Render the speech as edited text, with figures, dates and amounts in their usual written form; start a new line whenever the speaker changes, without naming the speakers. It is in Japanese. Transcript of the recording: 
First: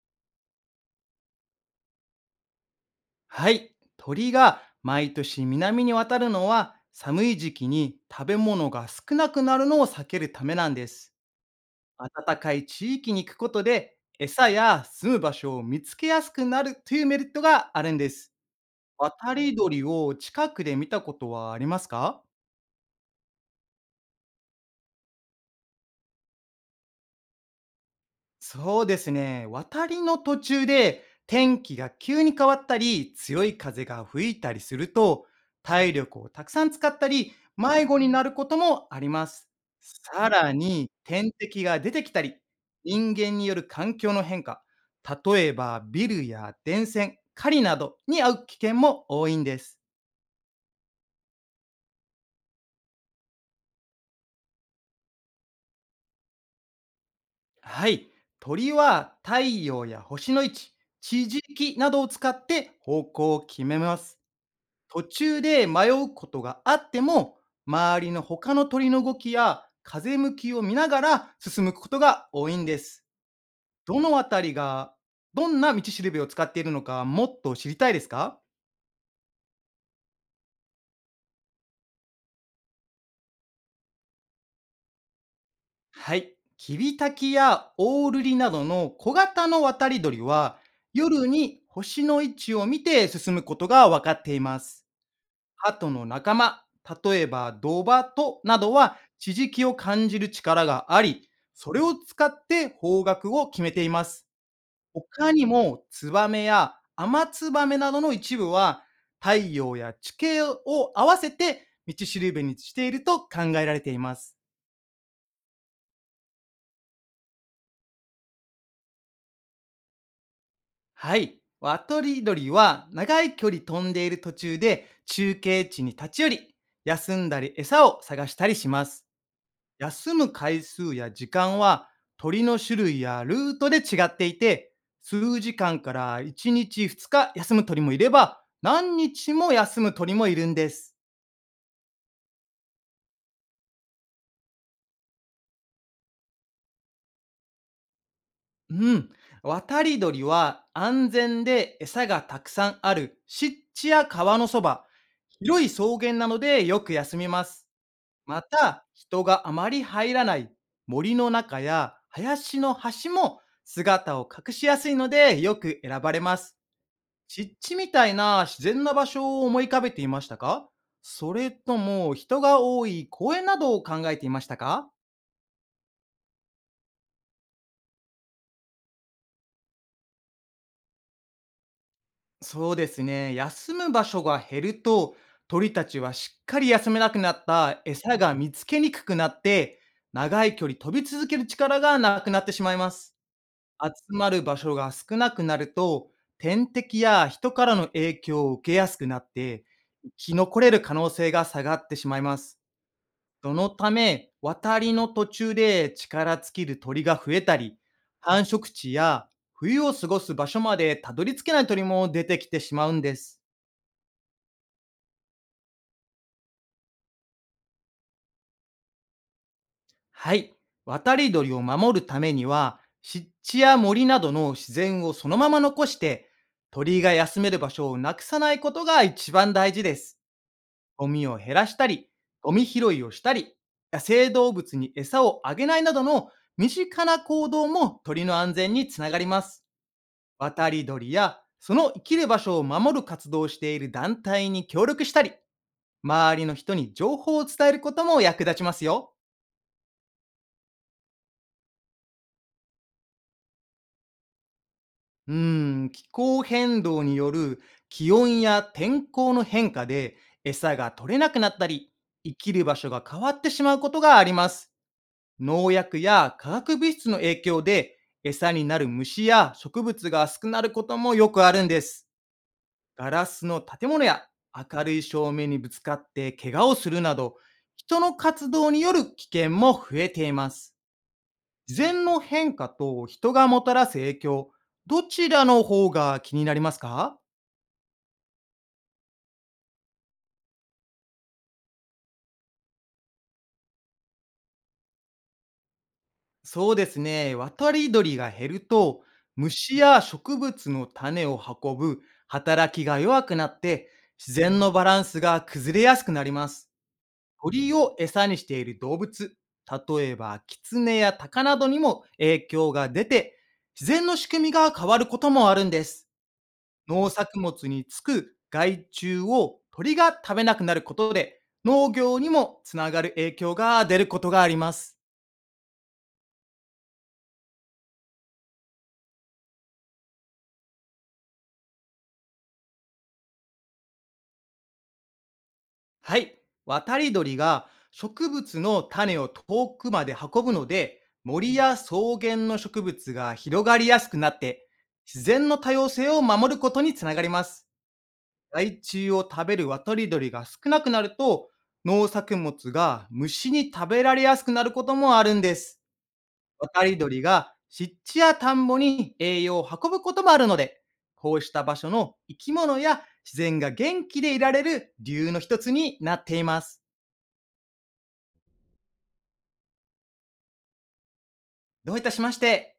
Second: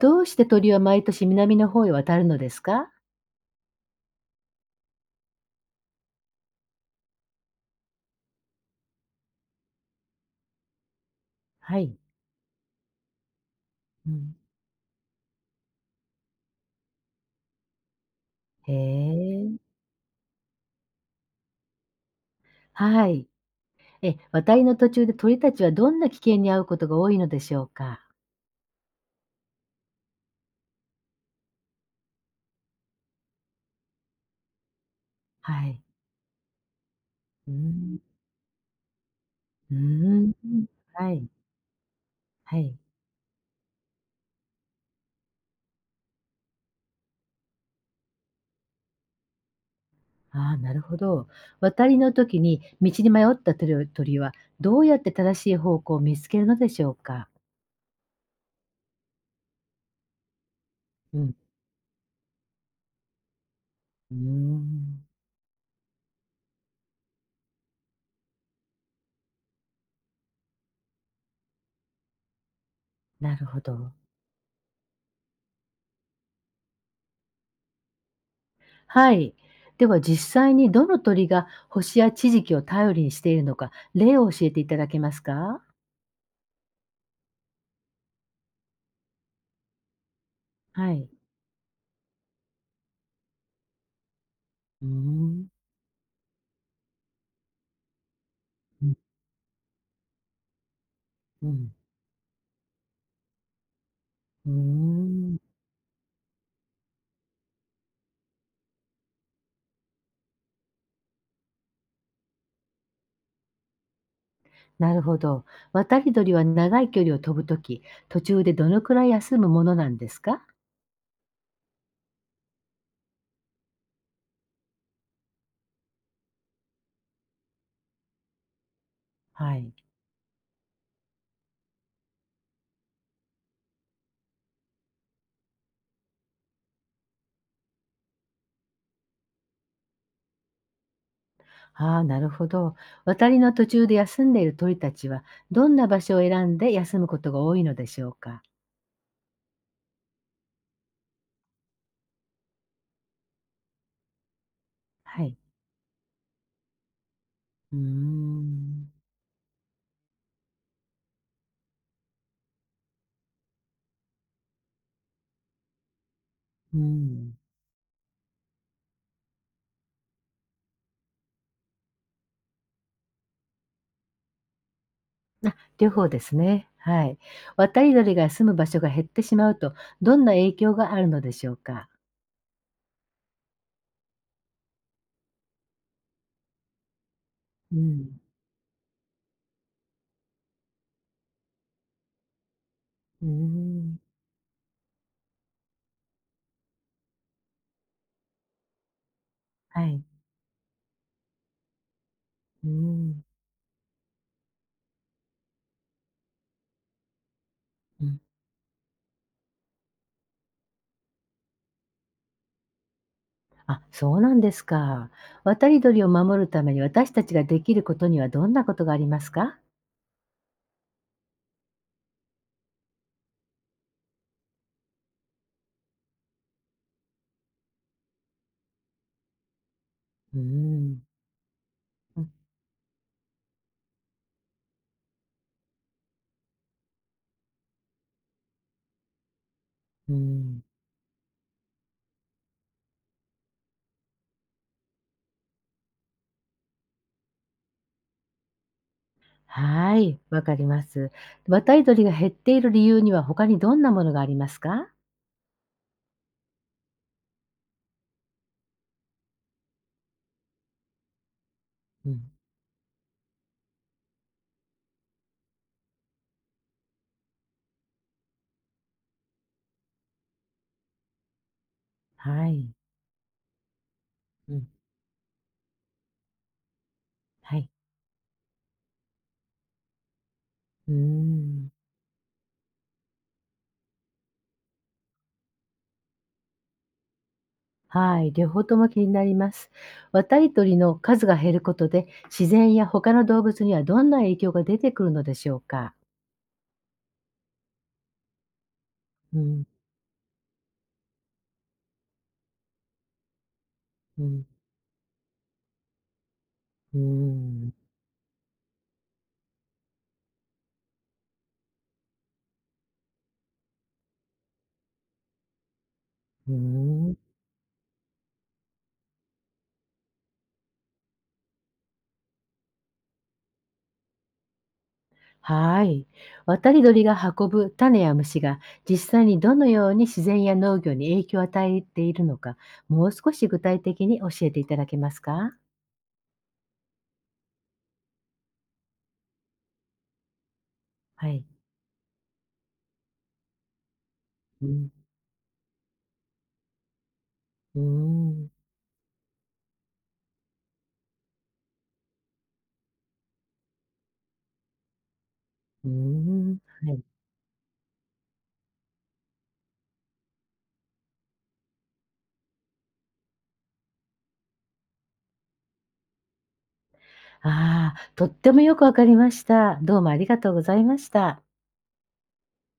どうして鳥は毎年南の方へ渡るのですか？
はい。鳥が毎年南に渡るのは寒い時期に食べ物が少なくなるのを避けるためなんです。
はい。
暖かい地域に行くことで
うん。
餌や住む場所を見つけやすくなるというメリットがあるんです。
へ
渡
え。
り鳥を近くで見たことはありますか？
はい。え、渡りの途中で鳥たちはどんな危険に遭うことが多いのでしょうか？
そうですね。渡りの途中で天気が急に変わったり、強い風が吹いたりすると、
はい。
体力をたくさん使ったり、
うー
迷子に
ん。
なることもあります。
うー
さ
ん。
らに、
はい。
天敵が出てきたり、
はい。
人間による環境の変化、例えばビルや電線、狩りなどに遭う危険も多いんです。
ああ、なるほど。渡りの時に道に迷った鳥は、どうやって正しい方向を見つけるのでしょうか？
はい。鳥は太陽や星の位置、
う
地
ん。
磁気などを使って方向を決めま
うー
す。途
ん、
中で迷うことがあっても、周りの他の鳥の動きや風向きを見ながら進むことが多いんです。
なるほど。
どのあたりが、どんな道しるべを使っているのかもっと知りたいですか？
はい。では実際にどの鳥が星や地磁気を頼りにしているのか、例を教えていただけますか？
はい。キビタキやオオルリなどの小型の渡り鳥は、
はい。
夜に星の位置を見て進むことが分かっていま
う
す。
ーん、
鳩の仲間、例えばドバトなど
うん、
は地磁気を感じる力があり、
う
そ
ん、
れを使って方角を決めています。
うー
他
ん。
にもツバメやアマツバメなどの一部は太陽や地形を合わせて道しるべにしていると考えられています。
なるほど。渡り鳥は長い距離を飛ぶとき、途中でどのくらい休むものなんですか？
はい。ワトリドリは長い距離飛んでいる途中で中継地に立ち寄り、休んだり餌を探したりします。
はい。
休む回数や時間は鳥の種類やルートで違っていて、数時間から1日2日休む鳥もいれば、何日も休む鳥もいるんです。
ああ、なるほど。渡りの途中で休んでいる鳥たちは、どんな場所を選んで休むことが多いのでしょうか？
うん。渡り鳥は安全で餌がたくさんある湿地や川のそば、
はい。
広い草原なのでよく休みます。
うー
また、
ん、
人があまり入らない森の中や林の端も姿を隠しやすいのでよく選ばれます。
うん。
湿地みたいな自然な場所を思い浮かべていましたか？それとも人が多い公園などを考えていましたか？
あ、両方ですね。はい。渡り鳥が住む場所が減ってしまうと、どんな影響があるのでしょうか？
そうですね。休む場所が減ると鳥たちはしっかり休めなくなっ
う
た餌
ん。
が見つけにくくなって長い距離飛び続ける力がなくなってしまいます。
うー
集
ん。
まる場所が少なくなると天敵や人からの影響を受けやすくなって
はい。
生き残れる可能性が下がってしまいます。
うーん。
そのため、渡りの途中で力尽きる鳥が増えたり、
うん。
繁殖地や冬を過ごす場所までたどり着けない鳥も出てきてしまうんです。
あ、そうなんですか。渡り鳥を守るために私たちができることにはどんなことがありますか？
はい。渡り鳥を守るためには、湿地や森などの自然をそのまま残して、鳥が休める場所をなくさないことが一番大事です。
うーん。
ゴミを減らしたり、
うん、
ゴミ拾いをしたり、野生動物に餌をあげないなどの身近な行動も鳥の安全につながります。
うーん。
渡り鳥やその生きる場所を守る活動をしている団体に協力したり、周りの人に情報を伝えることも役立ちますよ。
はい、わかります。渡り鳥が減っている理由には他にどんなものがありますか？
うー気候変動による気温や天候の変化で餌が取れなくなったり、
うん。
生きる場所が変わってしまうことがあります。農薬や化学物質の影響で餌になる虫や植物が少なくなることもよくあるんです。
はい。
ガラスの建物や
うん。
明るい照明にぶつかって怪我をするなど、
はい。
人の活動による危険も増えています。
うーん。
自然の変化と人がもたらす影響、どちらの方が気になりますか？
はい、両方とも気になります。渡り鳥の数が減ることで、自然や他の動物にはどんな影響が出てくるのでしょうか。
そうですね、渡り鳥が減ると、
うん、
虫や植物の種を運ぶ働きが弱くなって、
う
自
ん、
然のバランスが崩れやすくなります。
うーん、
鳥を餌にしている動物、例えばキツネやタカなどにも影響が出て、自然の仕組みが変わることもあるんです。
うー
農
ん。
作物につく害虫を鳥が食べなくなることで、農業にもつながる影響が出ることがあります。
はい。渡り鳥が運ぶ種や虫が実際にどのように自然や農業に影響を与えているのか、もう少し具体的に教えていただけますか。
はい。渡り鳥が植物の種を遠くまで運ぶので、
はい。
森や草原の植物が広がりやすくなっ
う
て、
ん、
自然の多様性を守ることにつながります。
うーん、
害虫を食べる渡り鳥が少なくなると、農作物が虫に食べられやすくなることもあるんです。
うーん。
渡
は
り
い。
鳥が湿地や田んぼに栄養を運ぶこともあるので、こうした場所の生き物や自然が元気でいられる理由の一つになっています。
ああ、とってもよくわかりました。どうもありがとうございました。
どういたしまして。